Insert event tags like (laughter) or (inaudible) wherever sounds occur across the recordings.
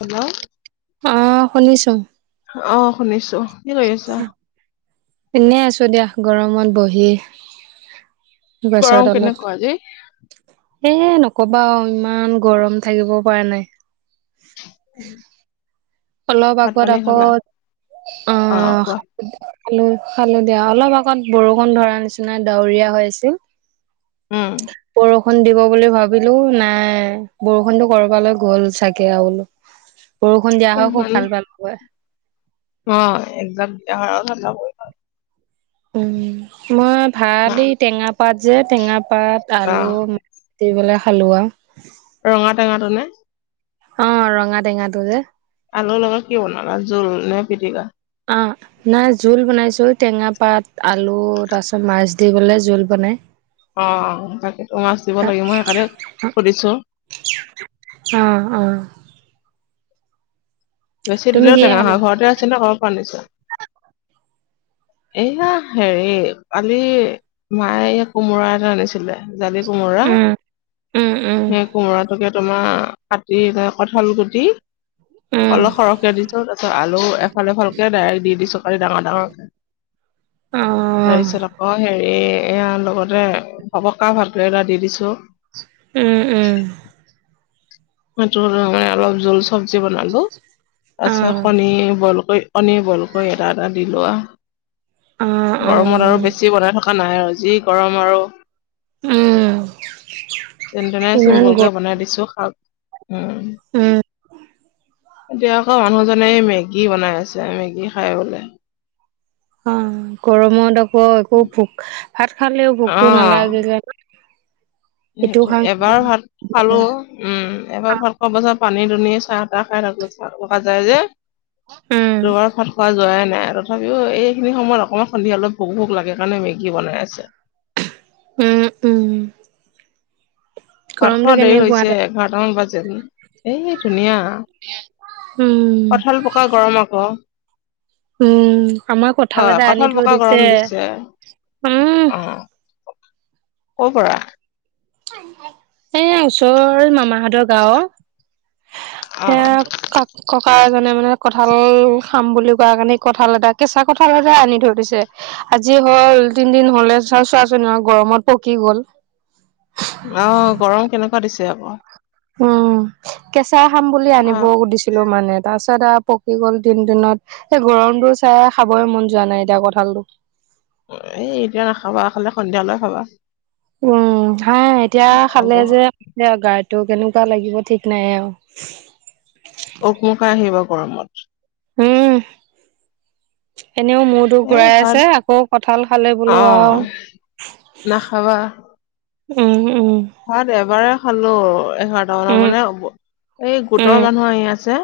Hello অ, শুনিছো। অ, শুনিছো কি কৰি আছা? পিনে আছো দিয়া, গৰমত বহি। গৰম গছৰ তলত। কেনেকুৱা আজি এ, নকবা ইমান গৰম থাকিব পৰা নাই। উম, অলপ আগত আকৌ, অ, খোলো, খালো দিয়া অলপ আগত বৰষুণ ধৰা নিচিনা ডাৱৰীয়া হৈ আছিল। উম বৰ বৰষুণ দিব বুলি ভাবিলো, নাই বৰষুণতো কৰবালৈ গ'ল চাগে আৰু বোলো। বৰষুণ দিয়া হয় খুব ভাল হয়। অঁ', এক মাহৰ চাব। উমঁ, মই অ ভালেই টেঙা পাত যে টেঙা পাত, অ আলু- দি পেলাই খালো আৰু। ৰঙা টেঙা তো নে? অঁ', ৰঙা টেঙা তো যে। আলুৰ লগত কি বনালা জোল নে পিটিকা? অঁ। নাই, জোল বনাইছো ঐ, টেঙা পাত, আলু, তাৰ পিছত মাছ দি পেলাই জোল বনাই। অঁ', তাকেইতো মাছ দিব লাগে, মই সেইকাৰণে সুধিছো। অঁ', -অঁ',। বেছি তুমি দিলেও কিহে টেঙা হয়, খালা ঘৰতে আছে নে ক'ৰবাৰ পৰা আনিচা? এইয়া হেৰি কালি মায়ে এই কোমোৰা এটা আনিছিলে। জালি কোমোৰা, উম উম উম সেই কোমোৰাটোকে তোমাৰ- কাটি এ কঠাল গুটি- উম অলপ সৰহকে দিছো তাৰপিছত আলু এফালকে দাইল দি দিছো কাটি ডাঙৰ-ডাঙৰকে। অ তাৰপিছত আকৌ সেই- এ-এয়া লগতে পকা ভাতকেৰেলা এটা দি দিছো। উমঁ-উমঁ। সেইটো অলপ জোল চব্জি বনালো। অ তাৰপিছত কণী বইলকৈ, কণী বলকৈ এটা-এটা দিলো অ আও। অ গৰমত আৰু বেছি বনাই থকা নাই আৰু যি গৰম আৰু। উম যেনতেনে ইমান গৰ চিম্পুলকে বনাই দিছো শাক উমঁ। উম এতিয়া আকৌ মানুহজনে মেগী বনাই আছে মেগী খাই বোলে। অঁ', গৰমত আকৌ একো ভোক, ভাত খালেও ভোকতো নালাগে ন। (inaudible) সেইটোয়ে, এবাৰ ভাত খালো। উমঁ, এবাৰ ভাতখোৱাৰ পাছত পানী- দুনি, চাহ- তাহ খাই থকা যায় যে। উম দুবাৰ ভাত খোৱা যোৱাই নাই আৰু। তথাপিও এইখিনি সময়ত অকণমান সন্ধিয়ালৈ ভোক-ভোক লাগে সেইকাৰণে মেগী বনাই আছে। উমঁ-উমঁ। ভাত খোৱাৰ দেৰি কেনেকুৱা হৈছে এঘাৰটামান বাজে। এই ধুনীয়া উম কঠাল পকা গৰম আকৌ। উম আমাৰ কঁঠাল হয়, এটা আনি কঠাল থৈ পকা গৰম দিছে উম, অঁ',। ক'ৰ পৰা? এয়া ওচৰৰে মামাহঁতৰ গাঁওৰ। অ সেয়া কাক- ককা এজনে মানে কঁঠাল খাম বুলি কোৱা কাৰণে কঁঠাল এটা কেঁচা কঁঠাল এটাই আনি থৈ দিছে। আজি হ'ল তিনদিন হ'লে চোৱা-চোৱা চোন গৰমত পকি গ'ল। অঁ', গৰম কেনেকুৱা দিছে আকৌ। উমঁ, কেঁচা খাম বুলি আনিব তাক দিছি- লো মানে তাৰ পাছত আৰু পকি গ'ল তিন দিনত। এই গৰমটো চাই খাবই মন যোৱা নাই এতিয়া কঁঠালটো। এই এতিয়া নাখাবা, খালে সন্ধিয়ালৈ খাবা। উমঁ, হয়, এতিয়া অ খালে যে এতিয়া গাটো কেনেকুৱা লাগিব ঠিক নাই আৰু। উকমুকাই আহিব গৰমত। উম, এনেও মোৰ তো এই ঘূৰাই ভাত আছে আকৌ কঁঠাল খালে বোলো অ আৰু। নাখাবা উম উম। ভাত এবাৰে খালো। এঘাৰটা মানত উম, মানে, এই গোটৰ উম, মানুহ আহি আছে।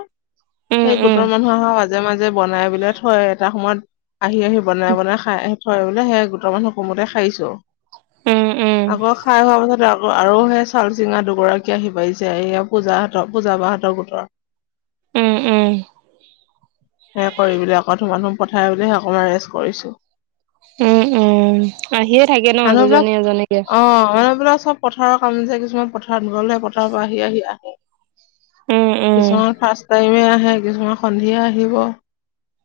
উম, উম, সেই গোটৰ মানুহ অহা মাজে মাজে বনাই বনাই থৈ এটা সময়ত আহি আহি বনাই বনাই খাই - থয় বোলে সেই গোটৰ মানুহ কমোতে খাইছো, উম, উম। আকৌ খাই খোৱা পাছতে- আৰু সেই চাউল চিঙা দুগৰাকী আহি পাইছে পূজা হতৰ পূজাবাহতৰ গোটৰ। উম উম। সেয়া কৰিমেলি আকৌ ধুমা ধুম পঠাই বুলিহে অকনমান ৰেষ্ট কৰিছো। উম উম আহিয়ে থাকে ন দুজনী এজনীকে? ঘৰৰ পৰা চব- পথাৰৰ কাম যে কিছুমান পথাৰত গল সেই পথাৰৰ পৰা আহি আহি আহে। উম, উম, কিছুমান ফাৰ্ষ্ট টাইম আহে কিছুমান সন্ধিয়া আহিব।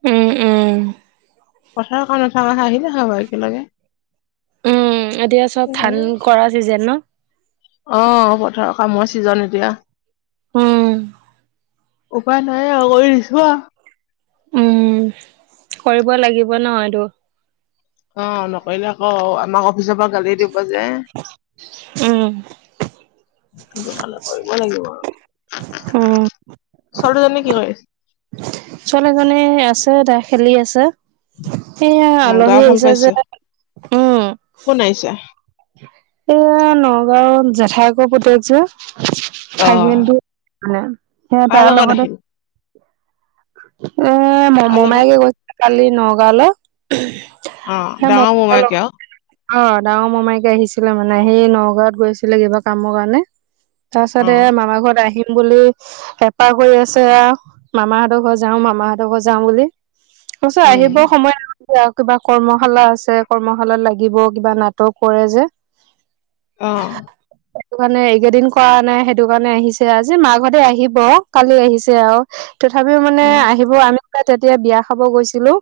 উম উম। পথাৰৰ কাম নথকা হ'লে আহিলে হয় একেলগে। উম, এতিয়া চব ধান সেইকাৰণে কৰা চিজন ন? অ পথাৰৰ কামৰ ছিজন এতিয়া। উম, উপায় নাই আৰু কৰি দিছো আৰু। উম, কৰিব লাগিব ন এইটো। অ নকৰিলে আকৌ আমাক অফিচৰ পৰা গালি দিব যে। উম, সেইকাৰণে কৰিবই লাগিব উম। আৰু। ছোৱালী জনী কি কৰিছে? ছোৱালীজনী আছে তাই খেলি আছে। এইয়া অ গা আলহী ভাল আহিছে যে পাইছে, উম। কোন আহিছে? এইয়ে নগাঁৱৰ জেঠাইযে পুতেক যে। অ ভাগিনতো সেই কাৰ তাৰ লগত লগতে- আহিল এ কাৰ লগত মমাইকে গৈছিলে কালি নগাঁওলৈ। অ সেই ডাঙৰ (unintelligible) মোমাইকে আৰু অ' ডাঙৰ মমায়েক আহি ছিলে মানে হেৰি নগাঁৱত গৈছিলে কিবা কামৰ কাৰণে, তাৰ অ পাছতে এ মামাৰ ঘৰত আহিম বুলি- হেঁপাহ কৰি আছে আৰু, মামাহঁত ঘৰ যাও, মামাহতৰ ঘৰ যাও বুলি। হৈছে উম আহিব সময় আৰু। এতিয়া কিবা কৰ্মশালা আছে কৰ্মশালাত লাগিব কিবা নাটক কৰে যে। উম। সেইটো কাৰণে এইকেইদিন কৰা নাই সেইটো কাৰণে আহিছে, আজি মাকহঁতে আহিব কালি আহিছে আৰু। তথাপিও মানে উম আহিব, আমি পাই তেতিয়া বিয়া খাব গৈছিলো।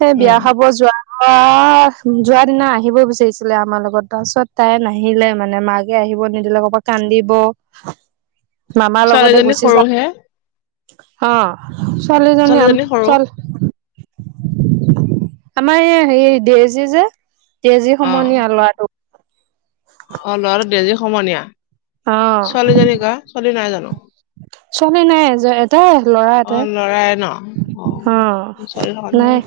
সেই বিয়া উম খাব যোৱাৰ, যোৱা দিনা আহিব বিচাৰিছিলে আমাৰ লগত। তাৰপাছত তাই নাহিলে মানে মাকে আহিব নিদিলে কৰবাত কান্দিব। মামাৰ লগতে ছোৱালীজনী গুচি যাম। সৰুহে অ, ছোৱালি জনী আম ছোৱালীজনী সৰু চল আমাৰ এই হেৰি ডেইজী যে, ডেইজী অ সমনীয়া ল'ৰাটো। অ' ল'ৰাটো ডেইজী সমনীয়া, অ ছোৱালীজনী কাৰ ছোৱালী নাই জানো? ছোৱালী নাই যে। এটাই, ল'ৰা অ এটাৰ, লৰাই ন অ অ', ছোৱালী থকা নহয় নাই।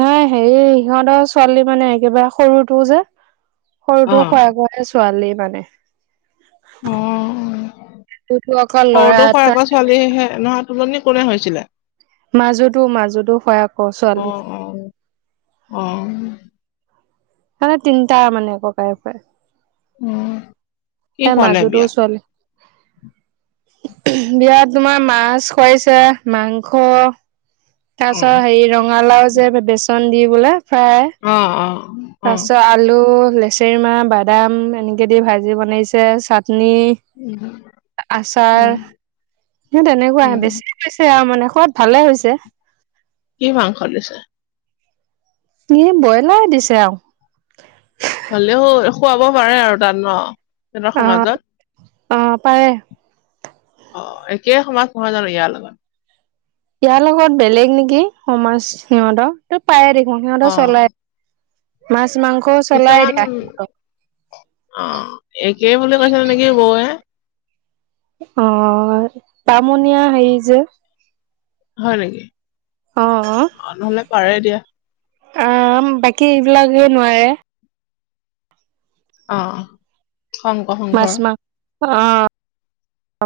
নাই সেৰি ইহঁতৰ ছোৱালী মানে একেবাৰে সৰুটো যে- অ সৰুটো খুৰাকৰে ছোৱালী মানে। উম, অকল ল'ৰা সৰুটো এটা খুৰাকৰ ছোৱালীহে নহয় তুলনি কোনে হৈছিলে? মাজুটো, মজুটো খুৰাকৰ ছোৱালী। অঁ'। মানে তিনিটা মানে ককাইক ভাইক। উম। তাই মাজুটোৰ ছোৱালী। (unintelligible) বিয়াত তোমাৰ মাছ খুৱাইছে, মাংস। তাৰ অ পিছত হেৰি ৰঙালাও যে বেচন দি পেলাই ফ্ৰাই। অ' অ'। তাৰপিছত আলু, লেচেৰি মাহ, বাদাম, এনেকে দি ভাজি বনাইছে, চাটনি উম আচাৰ, উম সেই তেনেকুৱাই উম বেছি আৰু মানে সোৱাদ ভালে হৈছে। কি মাংস দিছে? এই ব্ৰইলাৰ দিছে আৰু। হ'লেও খুৱাব পাৰে আৰু তাত ন, সিহঁতৰ অ সমাজত। অ' পাৰে। অ' একেই সমাজ নহয় জানো ইয়াৰ লগত? ইয়াৰ লগত বেলেগ নেকি সমাজ সিহঁতৰ, ত' পাৰে দেখোন অ সিহঁতৰ চলে। মাছ মাংস কিছুমান, দিয়া সিহঁতৰ। অ', একেই বুলি কৈছে নেকি বৌৱে। অ', বামুনিয়া হেৰি যে। হয় নেকি, অ অঁ' নহ'লে পাৰে দিয়া। আ', বাকী এইবিলাক হে নোৱাৰে। অ'। শংকৰ মাছ সংঘৰ মাংস, অ'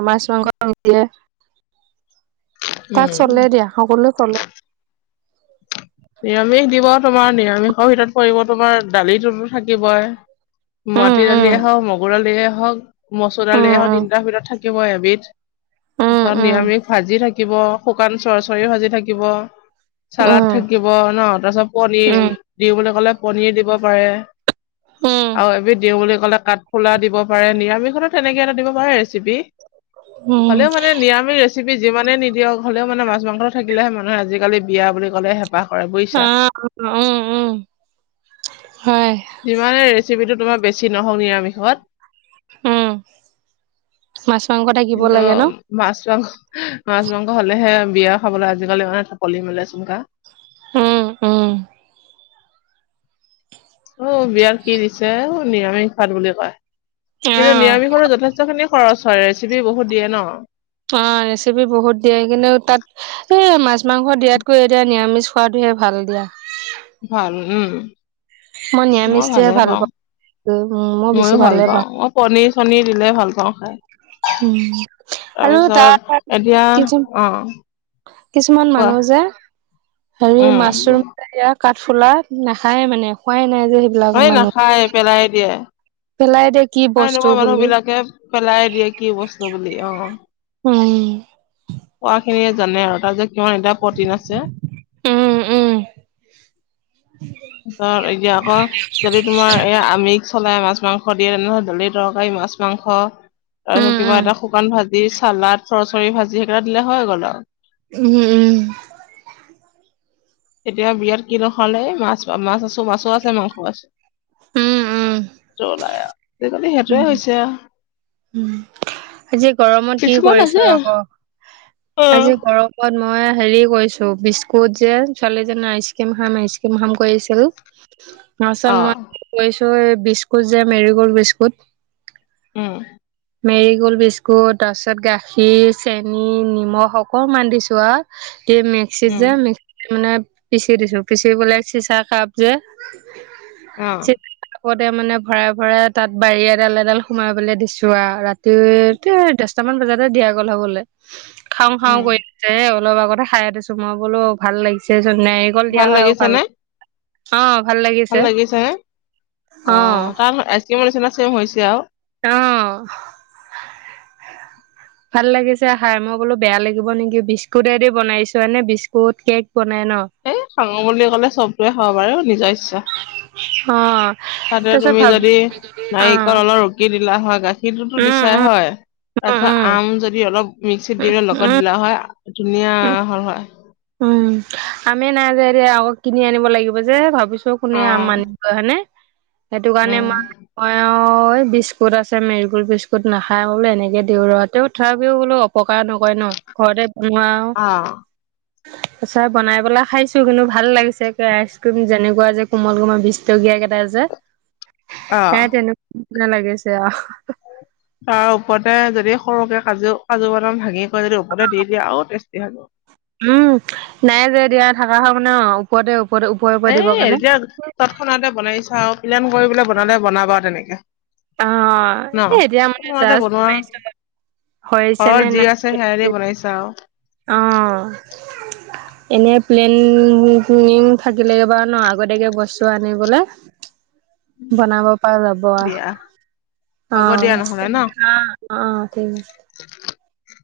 মাছ মাংস দিয়ে। তাত উম চলে দিয়া, সকলোৱে চলে। নিৰামিষ দিব তোমাৰ নিৰামিষৰ ভিতৰত পৰিব তোমাৰ দালিটোতো থাকিবই। উম মাটি উম দালিয়ে হওঁক, মগুৰ দালিয়ে হওঁক- মচুৰ দালিয়ে উম হওঁক উম তিনটাৰ ভিতৰত থাকিবই এবিধ। তাৰপিছত উম নিৰামিষ ভাজি থাকিব, শুকান চৰচৰি ভাজি থাকিব। চালড উম থাকিব ন' তাৰ পিছত উম পনীৰ। উম দিওঁ বুলি ক'লে পনীৰ দিব পাৰে। উম আৰু এবিধ দিওঁ বুলি ক'লে কাঠফুলা দিব পাৰে। নিৰামিষতো তেনেকে এটা দিব পাৰে ৰেচিপি। হ'লেও উম মানে নিৰামিষ ৰে ৰেচিপি যিমানে নিদিয়ক হ'লেও মানে মাছ মাংস থাকিলেহে মানুহে আজি কালি বিয়া বুলি ক'লে হেঁপাহ কৰে। বুজিছা অঁ' উমঁ উমঁ, হয়। যিমানে ৰেচিপিটো তোমাৰ বেছি নহওঁক নিৰামিষত- উমঁ' মাছ মাংস থাকিব কিন্তু লাগে ন'। মাছ মাংস, মাছ মাংস হ'লে হে বিয়া খাবলৈ আজিকালি মানুহে ঢাপলি মেলে চোন কা। উম উম অ', বিয়াত কি দিছে, অ' নিৰামিষ ভাত বুলি কয়, কিন্তু অ নিৰামিষৰো যথেষ্ট খিনি খৰচ হয়, ৰেচিপি বহুত দিয়ে ন। অ' ৰেচিপি বহুত দিয়ে, কিন্তু তাত এ মাছ মাংস দিয়াতকৈ এতিয়া নিৰামিষ খোৱাটোহে ভাল দিয়া। ভাল উম মই ভালে পাওঁ উম মই বেছি ময়ো ভাল ভালে পাওঁ ম পনীৰ চনীৰ দিলে ভাল পাওঁ খাই উম আৰু তাৰপিছত তাৰ (unintelligible) এতিয়া অ কিছুমান কোৱা মানুহ যে হেৰি উম মাছৰুম ইয়াক কাঠফুলা নাখায়ে মানে খোৱাই নাই যে সেইবিলাক এই মানুহ নাখায় পেলাই দিয়ে পেলাই দিয়ে খাই নোপোৱা মানুহ বিলাকে পেলাই দিয়ে কি বস্তু বুলি অ উম পোৱা খিনিয়ে জানে আৰু তাত যে কিমান এটা প্ৰটিন আছে উম উম (inaudible) ত এতিয়া আকৌ যদি তোমাৰ এ আমিষ চলাই মাছ মাংস দিয়ে তেনেহলে দালি তৰকাৰী মাছ মাংস উম তাৰপিছত কিবা এটা শুকান ভাজি চালাদ চৰচৰি ভাজি সেইকেইটা দিলে হৈ গ'ল আৰু উম উম (inaudible) এতিয়া বিয়াত কিনো খোৱালে এই মাছ মাছ আছো মাছো আছে মাংসও আছে উম উম ওলাই আজিকালি সেইটোৱে উম হৈছে আৰু উম আজি গৰমত কি কিছুমান আছে কৰিছো আকৌ অ আজি গৰম ত মই হেৰি কৰিছো বিস্কুট যে ছোৱালীজনীয়ে আইচ ক্ৰীম খাম আইচ ক্ৰীম খাম কৰিছিল (inaudible) তাৰপিছত মই কি কৰিছোঁ এই বিস্কুট যে Marie gold biscuit um Marie gold biscuit তাৰ পিছত গাখীৰ চেনী নিমখ অকণমান দিছো আৰু দি (unintelligible) মিক্সিত উম যে মিক্সিত মানে পিচি দিছো পিচি পেলে চিচাৰ কাপ যে অ কাপতে মানে ভৰাই ভৰাই তাত বাৰী এডাল এডাল সোমাই পেলাই দিছো যোৱা ৰাতি তে দহটামান বজাতে দিয়া গ'ল হবলে খাওঁ খাওঁ উম কৰি এ অলপ আগতে খাই উঠিছো মই বোলো ভাল লাগিছে চোন নাৰিকল দিয়া হয় আৰু লাগিছে ভাল নে লাগিল অ ভাল লাগে ভাল লাগিছে অ তাত আইচক্ৰীমৰ নিচিনা চেম হৈছে আৰু অ (inaudible) ভাল লাগিছে হাই ম। মই বোলো বেয়া লাগিব নেকি। বিস্কুটেদি বনাইছো। এনে বিস্কুট কেক বনাই ন! এই খাঙ বুলি ক'লে চবটোৱে খাব পাৰে। নিজৰ ইচ্ছা। অ'। তাতে তাৰপিছত তুমি ভাব যদি অ নাৰিকল অলপ ৰুক কি দিলা হয়! গাখীৰটোতো উম দিছাই উম হয়! উম তাৰপিছত উম আম যদি অলপ মিক্সিত দিলে লগত উম দিলা হয়। ধুনীয়া হল হলাই। উম, আমি নাই যে এতিয়া, আকৌ কিনি আনিব লাগিব যে- ভাবিছ চ', কোনে অ আম মানি (unintelligible) হয়নেে! সেইটো কাৰণে উম মাই অ এঅ', এই বিস্কুট আছে, মেৰিগল্ড বিস্কুট নাখায়, মই বোলোঁ এনেকে দিওঁ ৰ'। তেঁও থেৰাপিও বোলো অক পকাৰ নকৰে ন'। ঘৰতে বনোৱা আও। অ'। চাই বনাই পেলাই খাইছোঁ কিন্তু ভাল লাগিছে। একে আইচ-ক্ৰীম যেনেকুৱা যে, কোমল-কোমল বিছটকীয়া কেটা যে। (inaudible) হেয়াই তেনু না লাগিছে। অ'। তাৰ ওপৰতে যদি, সৰুকে কাজু কাজু, বাদাম ভাঙি কৰি যদি ওপৰতে দি দিয়া আৰু টেষ্টি হয়। উম। নাই যে দিয়া, থাকা হয় মানে অ'। ওপৰতে, ওপৰতে ও এই এতিয়া তৎক্ষণাতে বনাই চাও। পিলেন কৰিবলে বনালে বনাবা আৰু তেনেকে। অ', ন এই এতিয়া মানে তৎক্ষণাতে জাষ্ট বনোৱা (unintelligible) হৈছে নে নাই তে সেয়াই দিএ বনাই চাওঁ। অ'। (inaudible) এনে প্লেন কুনিও থাকিলে, এইবাৰ ন', আগতীয়াকে বস্তু আনিবলৈ। (inaudible) বনাব পৰা দিয়া যাব আ। হ'ব অ', দিয়া নহ'লে অ'। ন? অ', ঠিক আছে। (inaudible)